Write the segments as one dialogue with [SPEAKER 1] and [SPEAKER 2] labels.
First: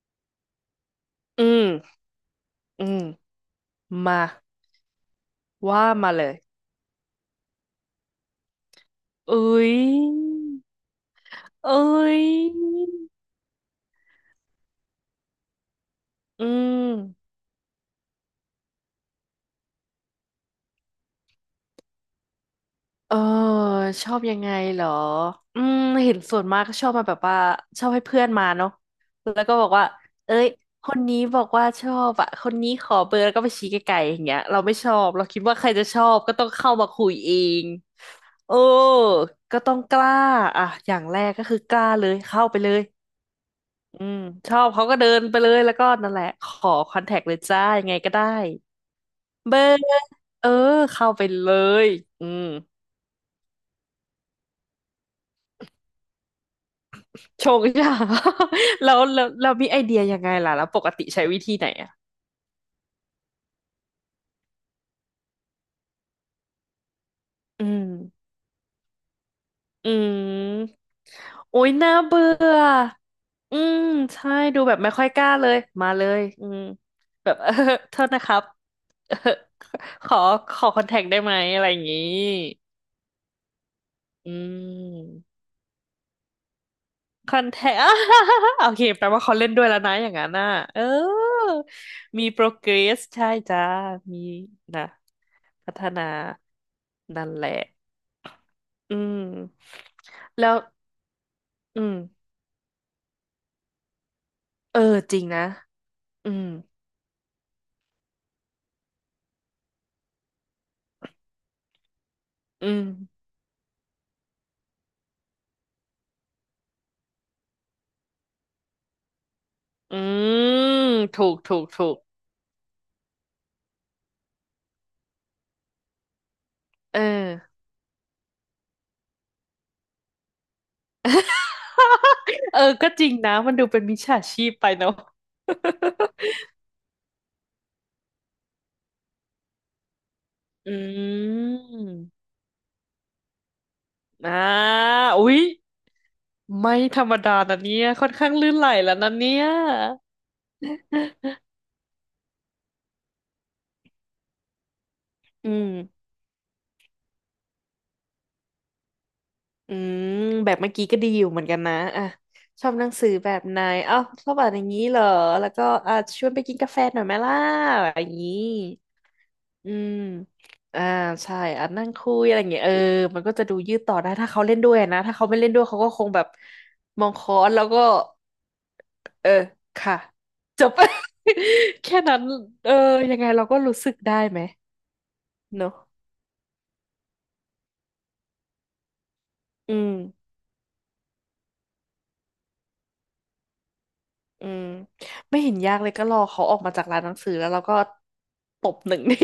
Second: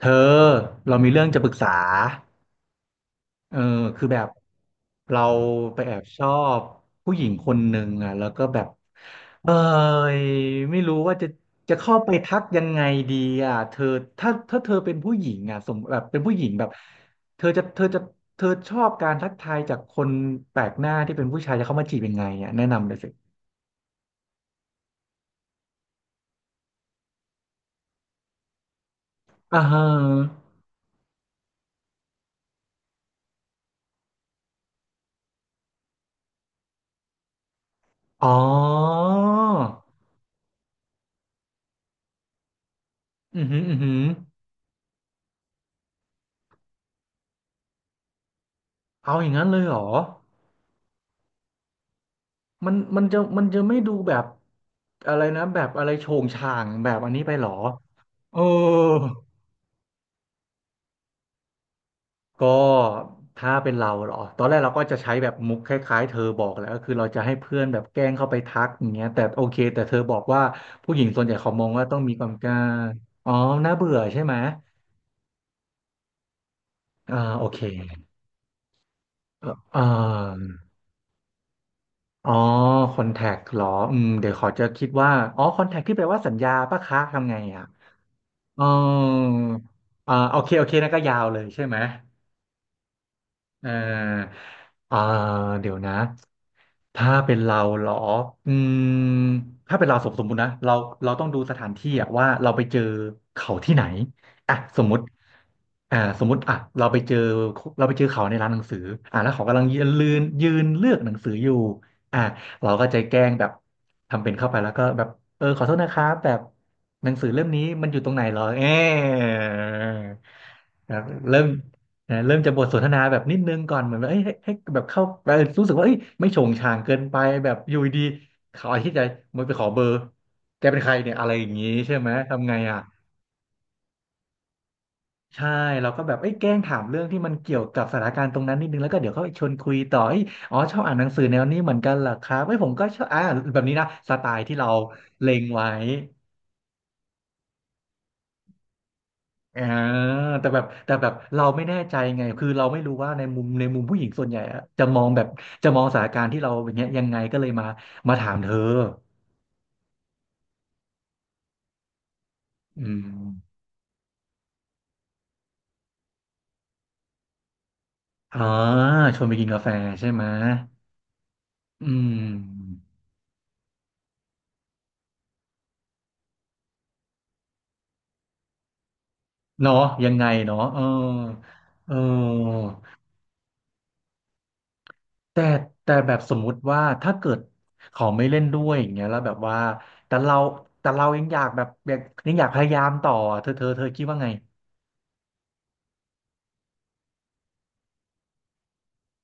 [SPEAKER 1] เธอเรามีเรื่องจะ
[SPEAKER 2] อื
[SPEAKER 1] ปรึกษา
[SPEAKER 2] มอืม
[SPEAKER 1] เออคือ
[SPEAKER 2] มา
[SPEAKER 1] แบบเราไป
[SPEAKER 2] ว่า
[SPEAKER 1] แอบ
[SPEAKER 2] มา
[SPEAKER 1] ช
[SPEAKER 2] เล
[SPEAKER 1] อ
[SPEAKER 2] ย
[SPEAKER 1] บผู้หญิงคนหนึ่งอ่ะแล้วก็แบบ
[SPEAKER 2] เอ
[SPEAKER 1] เออ
[SPEAKER 2] ้ย
[SPEAKER 1] ไม่รู้ว่าจะ
[SPEAKER 2] เอ้
[SPEAKER 1] จะเข้าไป
[SPEAKER 2] ย
[SPEAKER 1] ทักยังไงดีอ่ะเธอถ้าเธอเป็นผู้หญิงอ่ะแบบเป็นผู้ห
[SPEAKER 2] อื
[SPEAKER 1] ญิงแบบ
[SPEAKER 2] ม
[SPEAKER 1] เธอจะเธอจะเธอชอบการทักทายจากคนแปลกหน้าที่เป็นผู้ชายจะเข้ามาจีบยังไงอ่ะแนะนำเลยสิ
[SPEAKER 2] เออชอบยังไงเหรออืมเห็นส่วนมากก็ชอบมาแบบว่าชอบให้เพื่อนมาเนาะแล้วก็
[SPEAKER 1] อ่า
[SPEAKER 2] บอก
[SPEAKER 1] ฮะ
[SPEAKER 2] ว่าเอ้ยคนนี้บอกว่าชอบอะคนนี้ขอเบอร์แล้วก็ไปชี้ไกลๆอย่างเงี้ยเราไม่ชอบเราคิดว่าใครจะชอบก็ต้องเข้ามาคุยเอง
[SPEAKER 1] อ๋อ
[SPEAKER 2] โอ้ก็ต้องกล้าอ่ะอย่างแรกก็คือกล้าเลยเข้าไปเลย
[SPEAKER 1] อือหืออือหือ
[SPEAKER 2] อืมชอบเขาก็เดินไปเลยแล้วก็นั่นแหละขอคอนแทคเลยจ้ายังไงก็ได้
[SPEAKER 1] เอาอย่างนั้น
[SPEAKER 2] เบ
[SPEAKER 1] เล
[SPEAKER 2] อ
[SPEAKER 1] ยเหร
[SPEAKER 2] ร์
[SPEAKER 1] อ
[SPEAKER 2] เออเข้าไปเลยอืม
[SPEAKER 1] มันจะไม่ดูแบบอะไรนะแบบอะไรโฉงฉางแบบอันนี้ไปหร
[SPEAKER 2] ช
[SPEAKER 1] อ
[SPEAKER 2] งจ้า
[SPEAKER 1] เออ
[SPEAKER 2] แล้วเรามีไอเดียยังไงล่ะแล้วปกติใช้วิธีไหนอ่ะ
[SPEAKER 1] ก็ถ้าเป็นเราเหรอตอนแรกเราก็จะใช้แบบมุกคล้ายๆเธอบอกแหล้วก็คือเราจะให้เพื่อ
[SPEAKER 2] อื
[SPEAKER 1] นแบบ
[SPEAKER 2] ม
[SPEAKER 1] แกล้งเข้าไปทักอย่างเงี้ยแต่โอเคแต่
[SPEAKER 2] อื
[SPEAKER 1] เธอบอกว่า
[SPEAKER 2] ม
[SPEAKER 1] ผู้หญิงส่วนใหญ่เขา
[SPEAKER 2] โอ้
[SPEAKER 1] มอง
[SPEAKER 2] ย
[SPEAKER 1] ว่า
[SPEAKER 2] น่า
[SPEAKER 1] ต้องมีค
[SPEAKER 2] เบื่
[SPEAKER 1] วามก
[SPEAKER 2] อ
[SPEAKER 1] ล้าอ๋อ
[SPEAKER 2] อื
[SPEAKER 1] น่า
[SPEAKER 2] ม
[SPEAKER 1] เบื่อใช่
[SPEAKER 2] ใช่
[SPEAKER 1] ไหม
[SPEAKER 2] ดูแบบไม่ค่อยกล้าเลยมาเลยอืม
[SPEAKER 1] อ่า
[SPEAKER 2] แบบ
[SPEAKER 1] โอ
[SPEAKER 2] เออ
[SPEAKER 1] เค
[SPEAKER 2] โทษนะครับ เออ
[SPEAKER 1] เอ่อเอ่
[SPEAKER 2] ขอ
[SPEAKER 1] อ
[SPEAKER 2] ขอคอนแทคได้ไหมอะไรอย่างงี้
[SPEAKER 1] อ๋อคอนแทคหรอเดี๋
[SPEAKER 2] อื
[SPEAKER 1] ยวขอจะคิดว่า
[SPEAKER 2] ม
[SPEAKER 1] อ๋อคอนแทคที่แปลว่าสัญญาปะคะทำ
[SPEAKER 2] ค
[SPEAKER 1] ไง
[SPEAKER 2] อนแท
[SPEAKER 1] อ่ะ
[SPEAKER 2] ค
[SPEAKER 1] อ๋อ
[SPEAKER 2] โอเคแปลว่าเขาเล่นด้วยแล้วนะอ
[SPEAKER 1] อ่า
[SPEAKER 2] ย่างนั้น
[SPEAKER 1] โอ
[SPEAKER 2] น่ะ
[SPEAKER 1] เคโอเค
[SPEAKER 2] เอ
[SPEAKER 1] นั่นก็ยาวเลย
[SPEAKER 2] อ
[SPEAKER 1] ใช่ไหม
[SPEAKER 2] มี progress ใช่จ้า
[SPEAKER 1] เ
[SPEAKER 2] มี
[SPEAKER 1] ออ
[SPEAKER 2] นะ
[SPEAKER 1] อ่าเดี๋
[SPEAKER 2] พั
[SPEAKER 1] ยว
[SPEAKER 2] ฒ
[SPEAKER 1] นะ
[SPEAKER 2] นา
[SPEAKER 1] ถ้า
[SPEAKER 2] นั่น
[SPEAKER 1] เป็น
[SPEAKER 2] แห
[SPEAKER 1] เรา
[SPEAKER 2] ละ
[SPEAKER 1] เหรออืม
[SPEAKER 2] อื
[SPEAKER 1] ถ้าเป็
[SPEAKER 2] ม
[SPEAKER 1] นเราสมมุตินะ
[SPEAKER 2] แล้ว
[SPEAKER 1] เราเราต้องดูสถาน
[SPEAKER 2] อื
[SPEAKER 1] ที่อะ
[SPEAKER 2] ม
[SPEAKER 1] ว่าเราไปเจอเขาที่ไหนอ่ะ
[SPEAKER 2] เอ
[SPEAKER 1] ส
[SPEAKER 2] อ
[SPEAKER 1] มมุติ
[SPEAKER 2] จริงนะ
[SPEAKER 1] สม
[SPEAKER 2] อื
[SPEAKER 1] มุติ
[SPEAKER 2] ม
[SPEAKER 1] อ่ะเราไปเจอเขาในร้านหนังสืออ่ะแล้วเขากำลังยืนยืนเลือกหนังสืออยู่อ่ะ
[SPEAKER 2] อื
[SPEAKER 1] เรา
[SPEAKER 2] ม
[SPEAKER 1] ก็ใจแกล้งแบบทำเป็นเข้าไปแล้วก็แบบเออขอโทษนะครับแบบหนังสือเล่มนี้มันอยู่ตรงไหนเหรอเออ
[SPEAKER 2] อืม
[SPEAKER 1] แบบ
[SPEAKER 2] ถูก
[SPEAKER 1] เริ่ม
[SPEAKER 2] ถูกถูก
[SPEAKER 1] นะเริ่มจะบทสนทนาแบบนิดนึงก่อนเหมือนแบบเอ้ยให้แบบเข้าเออรู้สึกว่าเอ้ยไม่โฉงฉางเกิ
[SPEAKER 2] เอ
[SPEAKER 1] นไปแบ
[SPEAKER 2] อ
[SPEAKER 1] บอยู่ดีเขาอาทิตย์ใจมันไปขอเบอร์แกเป็นใครเนี่ยอะไรอย่างงี้ใช่ไหมทำ ไง
[SPEAKER 2] เออ
[SPEAKER 1] อ่ะ
[SPEAKER 2] ก็จริงนะมันดูเป็นมิจฉาชีพไปเนาะ
[SPEAKER 1] ใช่เราก็แบบเอ้ยแกล้งถามเรื่องที่มันเกี่ยวกับสถานการณ์ตรงนั้นนิดนึงแล้วก็เดี๋ยวเขาชวนคุยต่อเอ้ยอ๋อ
[SPEAKER 2] อื
[SPEAKER 1] ชอบอ่านหนังสือแนวนี้เหมือนกันเหรอค
[SPEAKER 2] ม
[SPEAKER 1] รับเอ้ยผมก็ชอบอ่าแบบนี้นะสไต
[SPEAKER 2] อ่า
[SPEAKER 1] ล์ที่เรา
[SPEAKER 2] อุ๊
[SPEAKER 1] เล็
[SPEAKER 2] ย
[SPEAKER 1] งไว้
[SPEAKER 2] ไม่ธรรมดานะเนี่ยค่อนข้างลื่นไหลแล้วนะเนี่ย
[SPEAKER 1] อ่าแต่แบบเราไม่แน่ใจไงคือเราไม่รู้ว่าในมุมผู้หญิงส่วนใหญ่อะจะมองแบบ
[SPEAKER 2] อื
[SPEAKER 1] จะ
[SPEAKER 2] ม
[SPEAKER 1] มองสถานการณ์ที่เราอย่างเงี้ยยังไงก็เลยมาถามเธอ
[SPEAKER 2] อืมแบบเมื่อกี้ก็ดีอยู่เหมือนกันนะอ่ะชอบ
[SPEAKER 1] อื
[SPEAKER 2] หนัง
[SPEAKER 1] ม
[SPEAKER 2] สือแบบไหนอ้าวชอบอ่านอย่างนี้เหรอแล้วก็อ่ะชวนไปกินกาแฟหน่อยไหมล่ะอย่างนี้
[SPEAKER 1] อ่าชวนไปกินกาแฟ
[SPEAKER 2] อืม
[SPEAKER 1] ใช่ไหม
[SPEAKER 2] อ่าใช่อ่ะ
[SPEAKER 1] อื
[SPEAKER 2] นั่งคุยอะไรอย่างเงี้ยเอ
[SPEAKER 1] ม
[SPEAKER 2] อมันก็จะดูยืดต่อได้ถ้าเขาเล่นด้วยนะถ้าเขาไม่เล่นด้วยเขาก็คงแบบมองค้อนแล้วก็เออ
[SPEAKER 1] เนาะ
[SPEAKER 2] ค่ะ
[SPEAKER 1] ยังไงเนาะ
[SPEAKER 2] จบ
[SPEAKER 1] เออ เอ
[SPEAKER 2] แค่นั้น
[SPEAKER 1] อ
[SPEAKER 2] เออยังไงเราก็รู้สึกได้ไหม
[SPEAKER 1] แต่
[SPEAKER 2] เนอะ
[SPEAKER 1] แต่แบบสมมุติว่าถ้าเกิดเขาไม่เล่นด้วยอย่างเงี้ยแล้วแบบว่า
[SPEAKER 2] อื
[SPEAKER 1] แต่
[SPEAKER 2] ม
[SPEAKER 1] เราแต่เรายังอยากแบบอยากยังอยากพยายามต่อเธอคิดว่าไง
[SPEAKER 2] อืมไม่เห็นยากเลยก็รอเขาออกมาจากร้านหนังสือแล้วเราก็ตบหนึ่งที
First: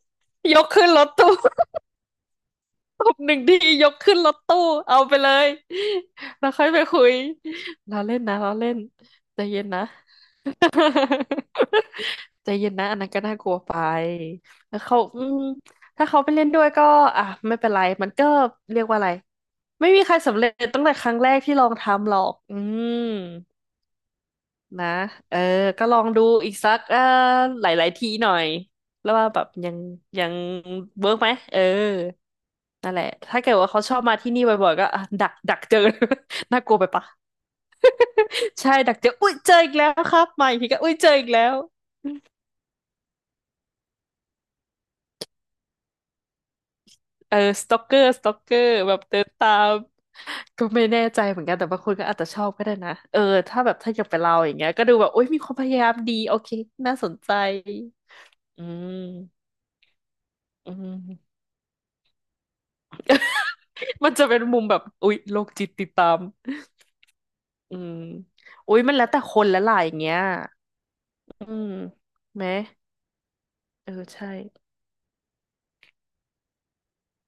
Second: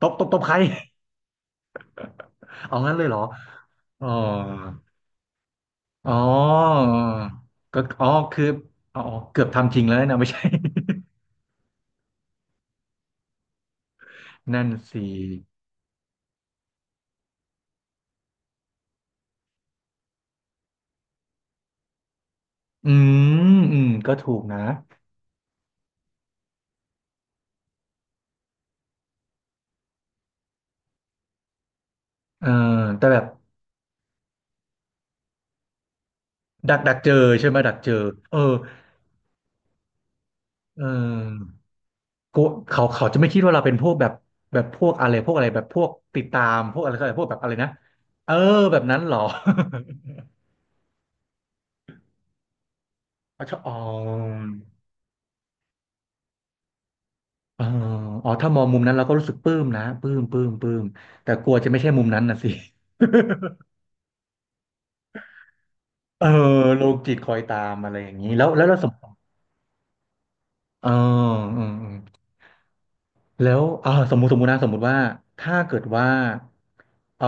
[SPEAKER 1] ตบตบใคร
[SPEAKER 2] ยกขึ้นรถตู้
[SPEAKER 1] เอางั้น
[SPEAKER 2] ต
[SPEAKER 1] เลยเหร
[SPEAKER 2] บ
[SPEAKER 1] อ
[SPEAKER 2] หนึ่งทียก
[SPEAKER 1] อ๋อ
[SPEAKER 2] ขึ้นรถตู้เอาไปเลย
[SPEAKER 1] อ๋อ
[SPEAKER 2] แล้วค่อยไปคุย
[SPEAKER 1] ก็
[SPEAKER 2] เรา
[SPEAKER 1] อ๋อ
[SPEAKER 2] เล่นนะ
[SPEAKER 1] คือ
[SPEAKER 2] เราเล่น
[SPEAKER 1] อ๋อ
[SPEAKER 2] ใจ
[SPEAKER 1] เกือบ
[SPEAKER 2] เย็น
[SPEAKER 1] ทำจ
[SPEAKER 2] นะ
[SPEAKER 1] ริงแล้วนะไม่ใช่
[SPEAKER 2] ใจเย็นนะอันนั้นก็น่ากลัวไป
[SPEAKER 1] นั่น
[SPEAKER 2] แล้วเขา
[SPEAKER 1] สิ
[SPEAKER 2] อืมถ้าเขาไปเล่นด้วยก็อ่ะไม่เป็นไรมันก็เรียกว่าอะไรไม่มีใครสำเร็จตั้งแต่ครั้งแรกที่ลองทำหรอกอื
[SPEAKER 1] อื
[SPEAKER 2] ม
[SPEAKER 1] มอืมก็ถูกนะ
[SPEAKER 2] นะเออก็ลองดูอีกสักหลายๆทีหน่อยแล้วว่าแบบยังเวิร์กไหมเออ
[SPEAKER 1] เออ
[SPEAKER 2] นั่นแห
[SPEAKER 1] แต่
[SPEAKER 2] ละ
[SPEAKER 1] แบบ
[SPEAKER 2] ถ้าเกิดว่าเขาชอบมาที่นี่บ่อยๆก็อ่ะดักเจอ น่ากลั
[SPEAKER 1] ดั
[SPEAKER 2] ว
[SPEAKER 1] ก
[SPEAKER 2] ไป
[SPEAKER 1] ดัก
[SPEAKER 2] ปะ
[SPEAKER 1] เจอใช่ไหมดักเจอเออ
[SPEAKER 2] ใช่ดักเจออุ้ยเจออีกแล้วครับมาอีกที
[SPEAKER 1] เ
[SPEAKER 2] ก็อุ้ยเจออีกแล้
[SPEAKER 1] ออ
[SPEAKER 2] ว
[SPEAKER 1] กูเขาเขาจะไม่คิดว่าเราเป็นพวกแบบแบบพวกอะไรพวกอะไรแบบพวกติดตามพวกอะไรอะไรพวก
[SPEAKER 2] เอ
[SPEAKER 1] แบ
[SPEAKER 2] อ
[SPEAKER 1] บอะไร
[SPEAKER 2] ส
[SPEAKER 1] นะ
[SPEAKER 2] ต็อกเกอร์สต็
[SPEAKER 1] เอ
[SPEAKER 2] อ
[SPEAKER 1] อ
[SPEAKER 2] กเกอร์
[SPEAKER 1] แบบ
[SPEAKER 2] แบ
[SPEAKER 1] นั้น
[SPEAKER 2] บ
[SPEAKER 1] เหรอ
[SPEAKER 2] เดินตามก็ไม่แน่ใจเหมือนกันแต่บางคนก็อาจจะชอบก็ได้นะเออ
[SPEAKER 1] อ๋อ
[SPEAKER 2] ถ้า
[SPEAKER 1] อ
[SPEAKER 2] แบ
[SPEAKER 1] อ๋อ
[SPEAKER 2] บถ้าอย่างเป็นเราอย่างเงี้ยก็ดูแบบอุ้ยมีความพยายามดีโอเคน่าสนใจ
[SPEAKER 1] เอออ๋อถ้ามอ
[SPEAKER 2] อื
[SPEAKER 1] งมุมนั้นเราก็รู้สึก
[SPEAKER 2] ม
[SPEAKER 1] ปลื้มนะปลื้มปลื้มป
[SPEAKER 2] อื
[SPEAKER 1] ลื้มแต่
[SPEAKER 2] ม
[SPEAKER 1] กลัวจะไม่ใช่มุมนั้นนะสิ
[SPEAKER 2] มันจะเป็นมุมแบบอุ๊ยโรคจิตติดตาม
[SPEAKER 1] เออโลจิตคอยตาม
[SPEAKER 2] อื
[SPEAKER 1] อะ
[SPEAKER 2] ม
[SPEAKER 1] ไรอย่างนี้แล้ว
[SPEAKER 2] อุ๊
[SPEAKER 1] เรา
[SPEAKER 2] ย
[SPEAKER 1] สม
[SPEAKER 2] มัน
[SPEAKER 1] ม
[SPEAKER 2] แล้ว
[SPEAKER 1] ติ
[SPEAKER 2] แต่คนและหลายอย่างเงี้ย
[SPEAKER 1] เออ
[SPEAKER 2] อืม
[SPEAKER 1] อืม
[SPEAKER 2] ไหม
[SPEAKER 1] แล้ว
[SPEAKER 2] เอ
[SPEAKER 1] อ่า
[SPEAKER 2] อ
[SPEAKER 1] สมมุติ
[SPEAKER 2] ใช่
[SPEAKER 1] สมมุตินะสมมุติว่าถ้าเกิดว่าเออ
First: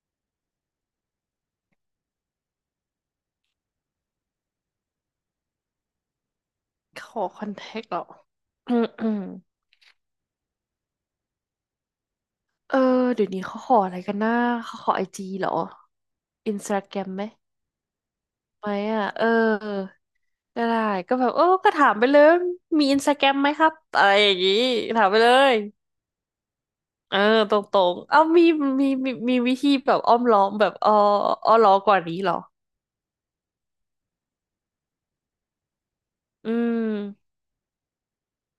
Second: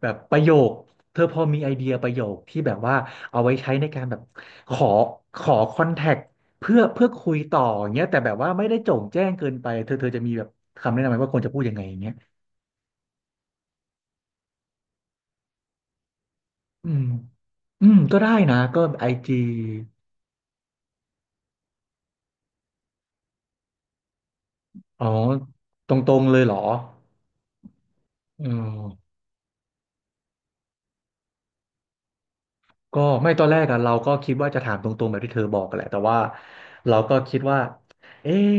[SPEAKER 1] แบบประโยคเธอพอมีไอเดียประโยคที่แบบว่าเอาไว้ใช้ในการแบบขอขอคอนแทคเพื่อ
[SPEAKER 2] ข
[SPEAKER 1] เพื่อ
[SPEAKER 2] อ
[SPEAKER 1] คุย
[SPEAKER 2] คอน
[SPEAKER 1] ต่อ
[SPEAKER 2] แท
[SPEAKER 1] อ
[SPEAKER 2] ค
[SPEAKER 1] ย่าง
[SPEAKER 2] เหร
[SPEAKER 1] เงี้
[SPEAKER 2] อ
[SPEAKER 1] ยแต่แบบว่าไม่
[SPEAKER 2] อื
[SPEAKER 1] ได้
[SPEAKER 2] ม
[SPEAKER 1] โจ่ง
[SPEAKER 2] อืม
[SPEAKER 1] แจ้งเกินไปเธอจะมีแบบคำแนะนำไหมว่าควรจะพูดยังไงอย่างเงี้ย
[SPEAKER 2] เออเดี๋ยวนี้เขาขออะไรกันนะเขาขอไอจีเหรออินสตา
[SPEAKER 1] อื
[SPEAKER 2] แกร
[SPEAKER 1] ม
[SPEAKER 2] มไหม
[SPEAKER 1] อืมก็ได้นะ
[SPEAKER 2] ไหม
[SPEAKER 1] ก็
[SPEAKER 2] อ่ะ
[SPEAKER 1] ไอ
[SPEAKER 2] เออ
[SPEAKER 1] จี
[SPEAKER 2] ได้ก็แบบเออก็ถามไปเลยมีอินสตาแกรมไหมครับอะไรอย่างงี้
[SPEAKER 1] อ๋
[SPEAKER 2] ถา
[SPEAKER 1] อ
[SPEAKER 2] มไปเลย
[SPEAKER 1] ตรงๆเลยเหรอ
[SPEAKER 2] เออตรงๆเอ้า
[SPEAKER 1] อื
[SPEAKER 2] มีมี
[SPEAKER 1] ม
[SPEAKER 2] มีมีวิธีแบบอ้อมล้อมแบบอ้อล้อมกว่านนี้เหรอ
[SPEAKER 1] ก็ไม่ตอนแรกอะเราก็คิดว่าจะถามตรงๆแบบที่เธอบอกกันแหละแต่ว่า
[SPEAKER 2] อื
[SPEAKER 1] เราก็
[SPEAKER 2] ม
[SPEAKER 1] คิดว่าเอ๊ะ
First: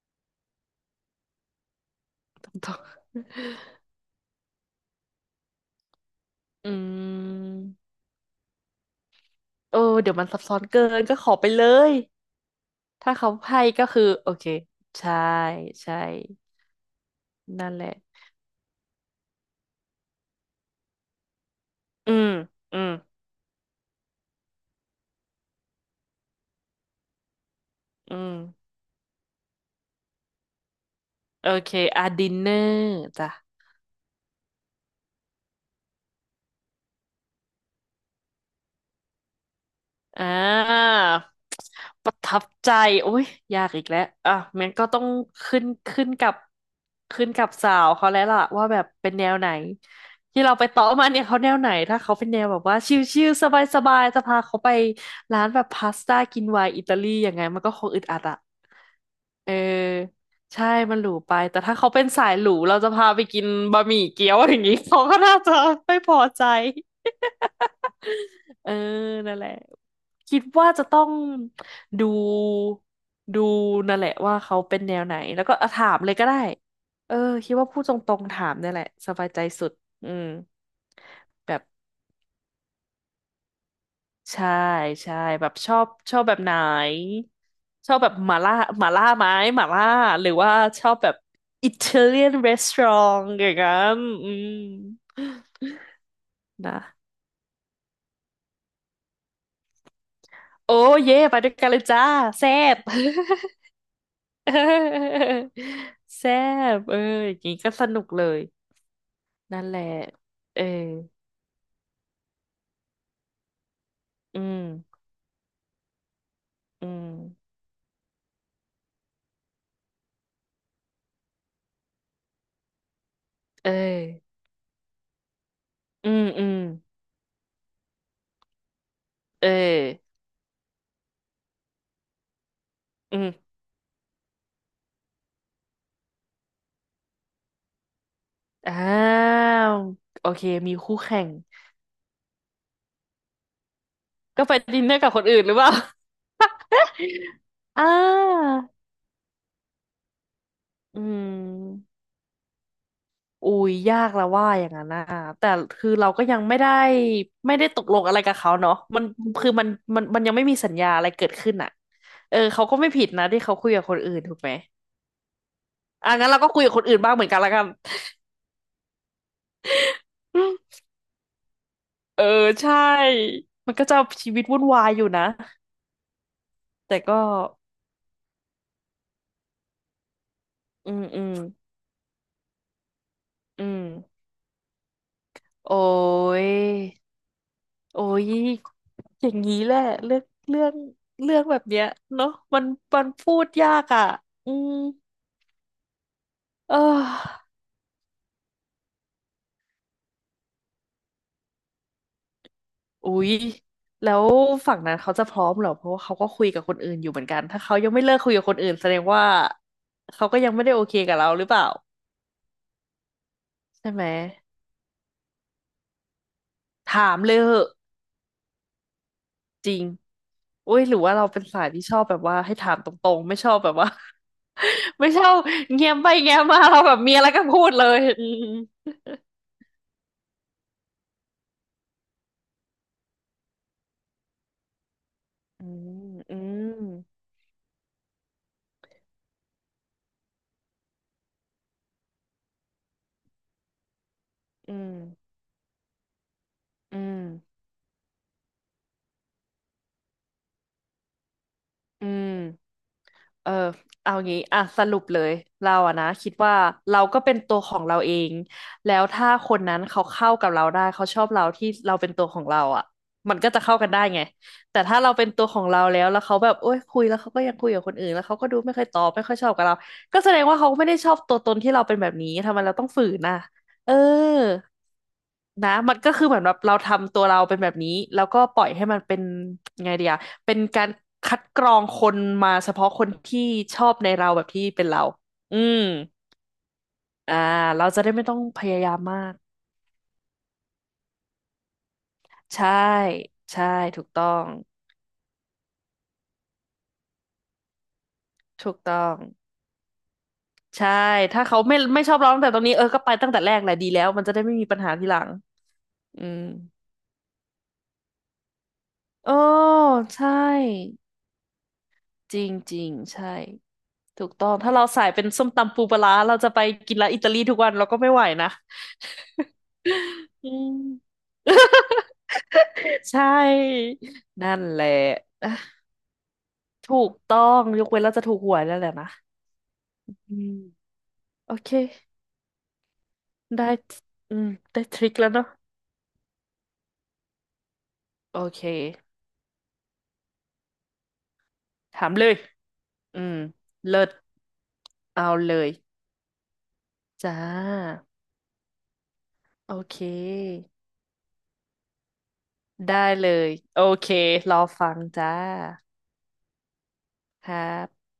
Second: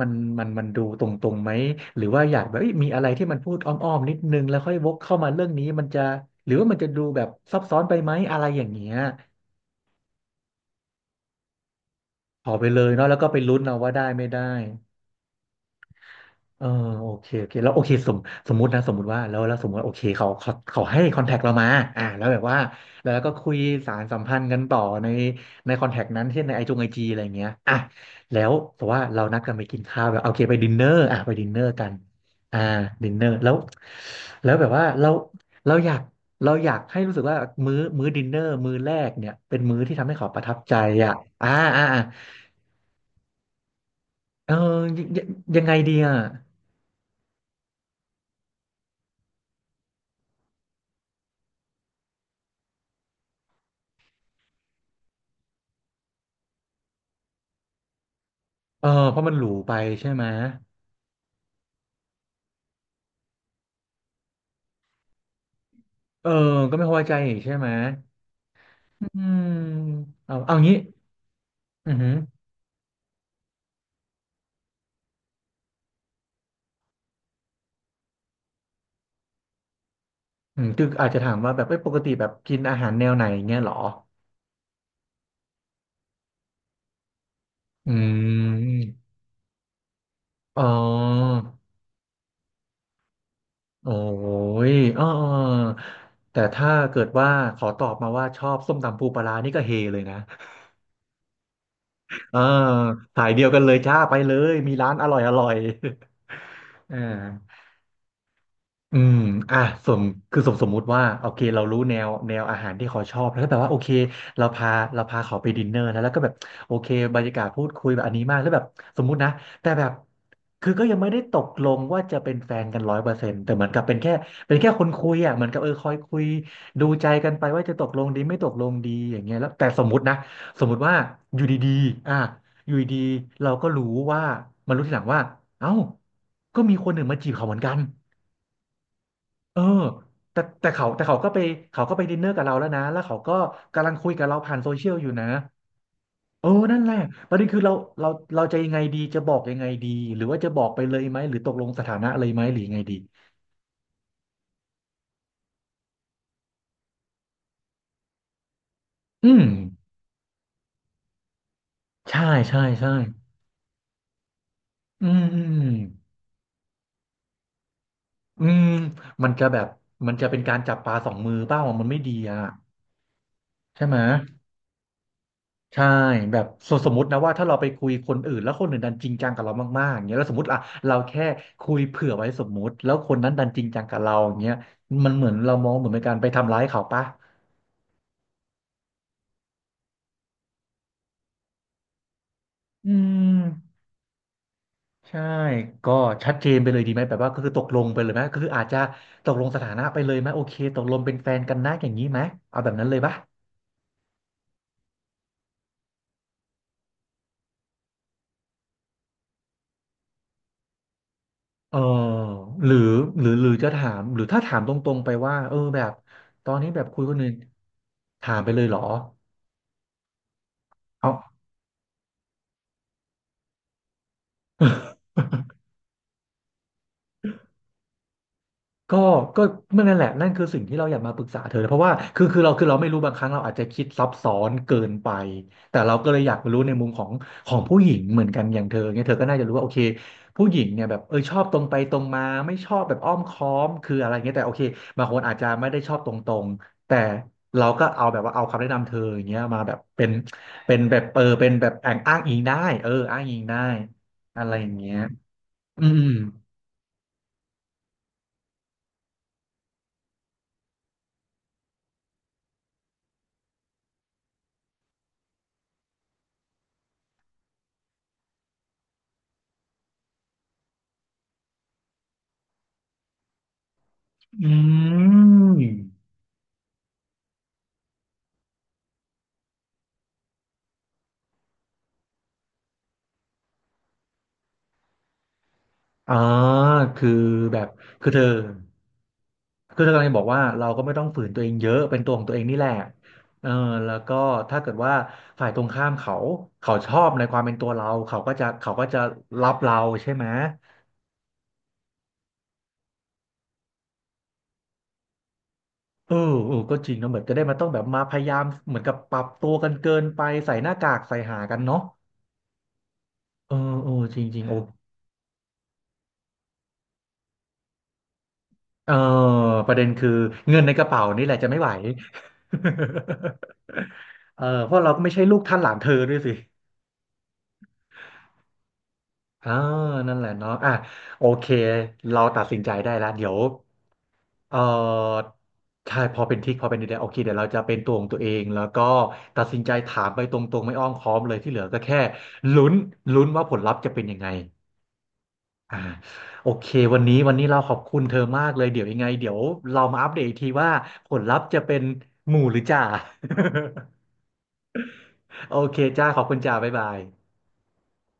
[SPEAKER 1] มันมันดูตรงๆไหมหรือว่าอยากแบบเอ้
[SPEAKER 2] ต่
[SPEAKER 1] ยมีอะ
[SPEAKER 2] อ
[SPEAKER 1] ไรที่มันพูดอ้อมๆนิดนึงแล้วค่อยวกเข้ามาเรื่องนี้มันจะหรือว่า
[SPEAKER 2] อื
[SPEAKER 1] มันจะดูแบบซับซ้อนไป
[SPEAKER 2] ม
[SPEAKER 1] ไหมอะไรอย่างเงี้ย
[SPEAKER 2] เออเดี๋ยวมันซับซ้อนเกินก็ขอไปเลย
[SPEAKER 1] ขอไปเลยเนาะ
[SPEAKER 2] ถ้า
[SPEAKER 1] แล้วก็
[SPEAKER 2] เขา
[SPEAKER 1] ไปลุ้
[SPEAKER 2] ให้
[SPEAKER 1] นเอา
[SPEAKER 2] ก็
[SPEAKER 1] ว่า
[SPEAKER 2] คื
[SPEAKER 1] ได้
[SPEAKER 2] อ
[SPEAKER 1] ไม่
[SPEAKER 2] โอ
[SPEAKER 1] ได้
[SPEAKER 2] เค ใช่ ใช่
[SPEAKER 1] เออโอเคโอเค
[SPEAKER 2] นั่
[SPEAKER 1] แล้ว
[SPEAKER 2] น
[SPEAKER 1] โอ
[SPEAKER 2] แหละ
[SPEAKER 1] เคสมมุติว่าแล้วแล้วสมมติว่าโอเคเขาให้คอนแทคเรามาอ่า
[SPEAKER 2] อื
[SPEAKER 1] แล้ว
[SPEAKER 2] ม
[SPEAKER 1] แบบว่า
[SPEAKER 2] อืม
[SPEAKER 1] แล้วก็คุยสารสัมพันธ์กันต่อในคอนแทคนั้นเช่นในไอจีอะไรเงี้ยอ่ะ
[SPEAKER 2] อืม
[SPEAKER 1] แล้วแต่ว่าเรานัดกันไปกินข้าวแบบโอเคไปดินเนอร์อ่ะไปดิ
[SPEAKER 2] โอ
[SPEAKER 1] นเนอ
[SPEAKER 2] เค
[SPEAKER 1] ร์กัน
[SPEAKER 2] อ่ะดินเนอ
[SPEAKER 1] อ่า
[SPEAKER 2] ร์
[SPEAKER 1] ดินเนอ
[SPEAKER 2] จ้ะ
[SPEAKER 1] ร์แล้วแล้วแบบว่าเราเราอยากเราอยากให้รู้สึกว่ามื้อดินเนอร์มื้อแรกเนี่ยเป็นมื้อที่ทำให้
[SPEAKER 2] อ่
[SPEAKER 1] เขาประทับใจ
[SPEAKER 2] า
[SPEAKER 1] อ่ะอ่าอ่าอ่า
[SPEAKER 2] ประทับใจโอ้ยยากอีกแล้วอ่ะ
[SPEAKER 1] เออ
[SPEAKER 2] มันก็ต้อ
[SPEAKER 1] ยั
[SPEAKER 2] ง
[SPEAKER 1] งยัง
[SPEAKER 2] ขึ้
[SPEAKER 1] ยั
[SPEAKER 2] น
[SPEAKER 1] งไงดี
[SPEAKER 2] ขึ้น
[SPEAKER 1] อ่ะ
[SPEAKER 2] กับขึ้นกับสาวเขาแล้วล่ะว่าแบบเป็นแนวไหนที่เราไปต่อมาเนี่ยเขาแนวไหนถ้าเขาเป็นแนวแบบว่าชิลๆสบายๆจะพาเขาไปร้านแบบพาสต้ากินไวน์อิตาลีอย่างไงมันก็คงอึดอัดอะ
[SPEAKER 1] เออเพราะมันหรู
[SPEAKER 2] เอ
[SPEAKER 1] ไปใช่
[SPEAKER 2] อ
[SPEAKER 1] ไหม
[SPEAKER 2] ใช่มันหรูไปแต่ถ้าเขาเป็นสายหรูเราจะพาไปกินบะหมี่เกี๊ยวอย่างนี้เขาก็น่าจะไม่พอ
[SPEAKER 1] เออ
[SPEAKER 2] ใจ
[SPEAKER 1] ก็ไม่พอใจอีกใช่ไหม
[SPEAKER 2] เออ
[SPEAKER 1] อื
[SPEAKER 2] นั่น
[SPEAKER 1] ม
[SPEAKER 2] แหละ คิด
[SPEAKER 1] เอา
[SPEAKER 2] ว่า
[SPEAKER 1] งี้
[SPEAKER 2] จะต้อง
[SPEAKER 1] อือ
[SPEAKER 2] ดู
[SPEAKER 1] หือ
[SPEAKER 2] ดูนั่นแหละว่าเขาเป็นแนวไหนแล้วก็อ่ะถามเลยก็ได้เออคิดว่าพูดตรงๆถามเนี่ยแหละสบายใจสุดอืม
[SPEAKER 1] อืมคืออาจจะถามว่าแบ
[SPEAKER 2] แบบ
[SPEAKER 1] บเอ้ยปกติแบบกินอาหารแนวไหนเงี้ยเหรอ
[SPEAKER 2] ใช่ใช่แบบชอบชอบแบบไหนช
[SPEAKER 1] อื
[SPEAKER 2] อบแบบหม่าล่า
[SPEAKER 1] ม
[SPEAKER 2] ไหมหม่าล่าหรือว่า
[SPEAKER 1] อ๋อ
[SPEAKER 2] ชอบแบบอิตาเลียนรีสอร์ทอย่างนั้
[SPEAKER 1] โอ้
[SPEAKER 2] นอืม
[SPEAKER 1] ยอ๋ออ๋อแต่ถ้า
[SPEAKER 2] นะ
[SPEAKER 1] เกิดว่าขอตอบมาว่าชอบส้มตำปูปลาร้านี่ก็เฮเลยนะ
[SPEAKER 2] โอ้เย่ไปด้วยกันเลยจ้า
[SPEAKER 1] เออ
[SPEAKER 2] แซ่บ
[SPEAKER 1] สายเดียวกันเลยจ้าไปเล
[SPEAKER 2] เ
[SPEAKER 1] ย มีร้านอร่อย
[SPEAKER 2] ออ
[SPEAKER 1] อร่อย
[SPEAKER 2] แซ่บ เอ
[SPEAKER 1] อ่า
[SPEAKER 2] ออย่างนี้ก็สนุกเลย
[SPEAKER 1] อืมอ่ะ
[SPEAKER 2] นั่นแหละ
[SPEAKER 1] สมคือสม
[SPEAKER 2] เออ
[SPEAKER 1] สมมุติว่าโอเคเรารู้แนวอาหารที่เขาชอบแล้วก็แบบว่าโอเค
[SPEAKER 2] อื
[SPEAKER 1] เรา
[SPEAKER 2] ม
[SPEAKER 1] พาเราพาเขาไปดินเนอร์นะแล้วก็แบบโอ
[SPEAKER 2] อื
[SPEAKER 1] เค
[SPEAKER 2] ม
[SPEAKER 1] บรรยากาศพูดคุยแบบอันนี้มากแล้วแบบสมมุตินะแต่แบบคือก็ยังไม่ได้ตกลงว่าจะเป็นแฟนกันร้อยเปอร์เซ็นต์แต่เหมือ
[SPEAKER 2] เอ
[SPEAKER 1] นกับเป็นแค่
[SPEAKER 2] อ
[SPEAKER 1] เป็นแค่คนคุยอ่ะเหมือนกับเออคอย
[SPEAKER 2] อื
[SPEAKER 1] คุ
[SPEAKER 2] ม
[SPEAKER 1] ย
[SPEAKER 2] อืม
[SPEAKER 1] ดูใจกันไปว่าจะตกลงดีไม่ตกลงดีอย่างเงี้ย
[SPEAKER 2] เอ
[SPEAKER 1] แล้วแต่สมมุติ
[SPEAKER 2] อ
[SPEAKER 1] นะสมมุติว่าอยู่ดีๆอ่ะอยู่ดี
[SPEAKER 2] อื
[SPEAKER 1] ๆเรา
[SPEAKER 2] ม
[SPEAKER 1] ก็รู้ว่ามารู้ทีหลังว่าเอ้าก็มีคนหนึ่งมาจีบเขาเหมือนกัน
[SPEAKER 2] อ้า
[SPEAKER 1] เออ
[SPEAKER 2] วโอ
[SPEAKER 1] แต่
[SPEAKER 2] เคมีคู่
[SPEAKER 1] เขา
[SPEAKER 2] แข่
[SPEAKER 1] ก็
[SPEAKER 2] ง
[SPEAKER 1] ไปเขาก็ไปดินเนอร์กับเราแล้วนะแล้วเขาก็กำลังคุยกับเรา
[SPEAKER 2] ก็ไป
[SPEAKER 1] ผ่านโซ
[SPEAKER 2] ดิ
[SPEAKER 1] เชี
[SPEAKER 2] น
[SPEAKER 1] ย
[SPEAKER 2] เน
[SPEAKER 1] ล
[SPEAKER 2] อร์
[SPEAKER 1] อ
[SPEAKER 2] กั
[SPEAKER 1] ยู่
[SPEAKER 2] บคน
[SPEAKER 1] นะ
[SPEAKER 2] อื่นหรือเปล่า
[SPEAKER 1] เออนั่นแหละประเด็นคือ
[SPEAKER 2] อ่
[SPEAKER 1] เราเรา
[SPEAKER 2] า
[SPEAKER 1] จะยังไงดีจะบอกยังไงดีหรือว่าจะบอกไปเล
[SPEAKER 2] อื
[SPEAKER 1] ยไหมหรือตกลงสถา
[SPEAKER 2] ม
[SPEAKER 1] นะเลยไหมหรือยังไงดี
[SPEAKER 2] อุ้ยยากแล้วว่าอย่างนั้นนะแต่คือเราก็ยังไม่ได้ตกลงอะไรกับเขาเนาะมัน
[SPEAKER 1] อืม
[SPEAKER 2] คือมันยังไม่มีสัญญาอะไรเกิดขึ้นอ่ะ
[SPEAKER 1] ใช่
[SPEAKER 2] เออ
[SPEAKER 1] ใช่
[SPEAKER 2] เขาก็ไม่
[SPEAKER 1] ใช่
[SPEAKER 2] ผิดนะที่เขาคุยกับคนอื่นถูกไหม
[SPEAKER 1] อืมอืม
[SPEAKER 2] อ่ะงั้นเราก็คุยกับคนอื่นบ้างเหมือนกันละกัน
[SPEAKER 1] อืมมันจะแบบมันจะเป็นการจับปลาสองมือเปล่ามันไม่ดี
[SPEAKER 2] เออ
[SPEAKER 1] อ่ะ
[SPEAKER 2] ใช่ มัน
[SPEAKER 1] ใช่
[SPEAKER 2] ก็
[SPEAKER 1] ไห
[SPEAKER 2] จะ
[SPEAKER 1] ม
[SPEAKER 2] ชีวิตวุ่นวายอยู่นะ
[SPEAKER 1] ใช่แบบสม
[SPEAKER 2] แต่
[SPEAKER 1] มตินะ
[SPEAKER 2] ก็
[SPEAKER 1] ว่าถ้าเราไปคุยคนอื่นแล้วคนอื่นดันจริงจังกับเรามากๆอย่างเงี้ยแล้วสมมติอ่ะ
[SPEAKER 2] อื
[SPEAKER 1] เรา
[SPEAKER 2] มอื
[SPEAKER 1] แค่
[SPEAKER 2] ม
[SPEAKER 1] คุยเผื่อไว้สมมุติแล้วคนนั้นดันจ
[SPEAKER 2] อื
[SPEAKER 1] ริงจั
[SPEAKER 2] ม
[SPEAKER 1] งกับเราอย่างเงี้ยมันเหมือนเรามอง
[SPEAKER 2] โอ้
[SPEAKER 1] เหมือนเป็นการไป
[SPEAKER 2] ย
[SPEAKER 1] ทำร้ายเขาปะ
[SPEAKER 2] โอ้ยอย่างนี้แหละเรื่องเรื่องเรื่องแบบเนี้ยเนาะมัน
[SPEAKER 1] อื
[SPEAKER 2] มัน
[SPEAKER 1] ม
[SPEAKER 2] พูดยากอ่ะอืม
[SPEAKER 1] ใช่ก็ชัดเจนไป
[SPEAKER 2] เ
[SPEAKER 1] เลยดีไหมแบบว่าก็
[SPEAKER 2] ออ
[SPEAKER 1] คือตกลงไปเลยไหมก็คืออาจจะตกลงสถานะไปเลยไหมโอเคตกลงเป็นแฟนกันนะอย่างนี้ไหมเอาแบบนั้นเลย
[SPEAKER 2] อุ๊
[SPEAKER 1] ปะ
[SPEAKER 2] ยแล้วฝั่งนั้นเขาจะพร้อมเหรอเพราะว่าเขาก็คุยกับคนอื่นอยู่เหมือนกันถ้าเขายังไม่เลิกคุยกับคนอื่นแสดงว่าเขาก็ยังไม่ได้โอเคกับเราหรือเปล่า
[SPEAKER 1] เออหรือหรือจะถา
[SPEAKER 2] ใช่ไห
[SPEAKER 1] ม
[SPEAKER 2] ม
[SPEAKER 1] หรือถ้าถามตรงๆไปว่าเออแบบตอนนี้แบบคุย
[SPEAKER 2] ถา
[SPEAKER 1] ค
[SPEAKER 2] ม
[SPEAKER 1] นอื่
[SPEAKER 2] เล
[SPEAKER 1] น
[SPEAKER 2] ยเหอะ
[SPEAKER 1] ถามไปเลยเหรอ
[SPEAKER 2] จริงโอ้ยหรือ
[SPEAKER 1] เอา
[SPEAKER 2] ว่าเราเป็นสายที่ชอบแบบว่าให้ถามตรงๆ ไม่ชอบแบบว่า ไม่ชอบ เงียบไปเงียบมาเราแบบมีอะไรก็พูดเลย
[SPEAKER 1] ก็ก็เมื่อนั่นแหละนั่นคือสิ่งที่เราอยากมาปรึกษาเธอเพราะว่าคือเราไม่รู้บางครั้งเราอาจจะคิดซับซ้อนเกินไป
[SPEAKER 2] อื
[SPEAKER 1] แต่เรา
[SPEAKER 2] ม
[SPEAKER 1] ก็เลยอ
[SPEAKER 2] อื
[SPEAKER 1] ยากรู้ในมุ
[SPEAKER 2] ม
[SPEAKER 1] มของผู้หญิงเหมือนกันอย่างเธอเนี่ยเธอก็น่าจะรู้ว่าโอเคผู้หญิงเนี่ยแบบเออชอบตรงไปตรงมาไม่ชอบแบบอ้อมค้อมคืออะไรเงี้ยแต่โอเค
[SPEAKER 2] อืม
[SPEAKER 1] บางคนอาจจะไม่ได้ชอบตรงๆ
[SPEAKER 2] อื
[SPEAKER 1] แต่
[SPEAKER 2] ม
[SPEAKER 1] เราก็เอาแบบว่าเอาคำแนะนำเธออย่างเงี้ยมาแบบเป็นแบบเออเป็นแบบแอง
[SPEAKER 2] อื
[SPEAKER 1] อ้าง
[SPEAKER 2] มอืม
[SPEAKER 1] อิงได้เอออ้างอิง
[SPEAKER 2] เออ
[SPEAKER 1] ได้
[SPEAKER 2] เอางี้
[SPEAKER 1] อะไร
[SPEAKER 2] อ่ะ
[SPEAKER 1] อย่าง
[SPEAKER 2] ส
[SPEAKER 1] เงี้
[SPEAKER 2] รุ
[SPEAKER 1] ย
[SPEAKER 2] ปเลยเรา
[SPEAKER 1] อื
[SPEAKER 2] อะ
[SPEAKER 1] ม
[SPEAKER 2] นะคิดว่าเราก็เป็นตัวของเราเองแล้วถ้าคนนั้นเขาเข้ากับเราได้เขาชอบเราที่เราเป็นตัวของเราอะมันก็จะเข้ากันได้ไงแต่ถ้าเราเป็นตัวของเราแล้วเขาแบบโอ้ยคุยแล้วเขาก็ยังคุยกับคนอื่นแล้วเขาก็ดูไม่เคยตอบไม่ค่อยชอบกับเราก็แสดงว่าเขาไม่ได้ชอบตัวตนที่เราเป็นแบบนี้ทำไมเราต้องฝืนอ่ะเออ
[SPEAKER 1] อืม
[SPEAKER 2] นะมันก็คือเหมือนแบบเราทำตัวเราเป็นแบบนี้แล้วก็ปล่อยให้มันเป็นไงเดีย เป็นการคัดกรองคนมาเฉพาะคนที่ชอบในเราแบบที่เป็นเรา อืม
[SPEAKER 1] อ่าคือ
[SPEAKER 2] อ่า
[SPEAKER 1] แบบ
[SPEAKER 2] เราจะ
[SPEAKER 1] คื
[SPEAKER 2] ได้
[SPEAKER 1] อเธ
[SPEAKER 2] ไม่
[SPEAKER 1] อ
[SPEAKER 2] ต้องพยายามมาก
[SPEAKER 1] คือเธอกำลังจะบอกว่าเราก็ไม่ต้องฝืนตัวเองเยอะเป็นตัวของตัวเองนี่แห
[SPEAKER 2] ใช่
[SPEAKER 1] ละเออ
[SPEAKER 2] ใช่
[SPEAKER 1] แล้ว
[SPEAKER 2] ถูก
[SPEAKER 1] ก็
[SPEAKER 2] ต้อง
[SPEAKER 1] ถ้าเกิดว่าฝ่ายตรงข้ามเขาชอบในความเป็นตัวเราเขาก็จะ
[SPEAKER 2] ถู
[SPEAKER 1] เขา
[SPEAKER 2] ก
[SPEAKER 1] ก็จะ
[SPEAKER 2] ต้อง
[SPEAKER 1] รับเราใช่ไหม
[SPEAKER 2] ใช่ ถ้าเขาไม่ชอบเราตั้งแต่ตรงนี้เออ ก็ไปตั้งแต่แรกแหละดีแล้วมันจะได้ไม่มีปัญหาทีหลัง
[SPEAKER 1] เออ
[SPEAKER 2] อืม
[SPEAKER 1] เออก็จริงเนอะเหมือนจะได้มาต้องแบบมาพยายามเหมือนกับปรับ
[SPEAKER 2] โอ้
[SPEAKER 1] ตัวกันเกินไป
[SPEAKER 2] ใช่
[SPEAKER 1] ใส่หน้ากากใส่หากันเนาะ
[SPEAKER 2] จริงจริงใช่
[SPEAKER 1] เออเออจริง
[SPEAKER 2] ถูก
[SPEAKER 1] จริง
[SPEAKER 2] ต้อง
[SPEAKER 1] โอ
[SPEAKER 2] ถ้าเราสายเป็นส้มตำปูปลาร้าเราจะไปกินร้านอิตาลีทุกวันเราก็ไม่ไหวนะ
[SPEAKER 1] เออประเด็นคือ
[SPEAKER 2] อื
[SPEAKER 1] เงินในกระเป๋า
[SPEAKER 2] ม
[SPEAKER 1] นี่แหละจะไม่ไหว
[SPEAKER 2] ใช ่
[SPEAKER 1] เออ
[SPEAKER 2] นั่น
[SPEAKER 1] เพ
[SPEAKER 2] แห
[SPEAKER 1] ราะ
[SPEAKER 2] ละ
[SPEAKER 1] เราก็ไม่ใช่ลูกท่านหลานเธอด้วยสิ
[SPEAKER 2] ถูกต้องยกเว้นเราจะถูกหวยแล้วแหละนะ
[SPEAKER 1] อ่า
[SPEAKER 2] อื
[SPEAKER 1] นั่นแหละ
[SPEAKER 2] ม
[SPEAKER 1] เนาะอ่ะโอเค
[SPEAKER 2] โอเค
[SPEAKER 1] เราตัดสินใจได้แล้วเดี๋ยว
[SPEAKER 2] ได้อืม
[SPEAKER 1] เอ
[SPEAKER 2] ได้ทริค
[SPEAKER 1] อ
[SPEAKER 2] แล้วเนาะ
[SPEAKER 1] ใช่พอเป็นดีๆโอเคเดี๋ยวเราจะเป็นตัวของตัวเอ
[SPEAKER 2] โอ
[SPEAKER 1] งแล้
[SPEAKER 2] เค
[SPEAKER 1] วก็ตัดสินใจถามไปตรงๆไม่อ้อมค้อมเลยที่เหลือก็แค่
[SPEAKER 2] ถามเลย
[SPEAKER 1] ลุ้น
[SPEAKER 2] อื
[SPEAKER 1] ลุ้น
[SPEAKER 2] ม
[SPEAKER 1] ว่าผลลัพธ์จะเป็
[SPEAKER 2] เลิ
[SPEAKER 1] น
[SPEAKER 2] ศ
[SPEAKER 1] ยังไง
[SPEAKER 2] เอาเลย
[SPEAKER 1] อ่าโอเควันนี้วั
[SPEAKER 2] จ้า
[SPEAKER 1] นนี้เราขอบคุณเธอมากเลยเดี๋ยวยังไงเดี๋ยว
[SPEAKER 2] โอ
[SPEAKER 1] เรา
[SPEAKER 2] เค
[SPEAKER 1] มาอัปเดตอีกทีว่าผลลัพธ์จะเป็นหมู่หรือจ่า
[SPEAKER 2] ได้เลย โอเค รอฟังจ้า
[SPEAKER 1] โอเคจ้าขอบคุณจ้าบ๊ายบาย
[SPEAKER 2] ครับ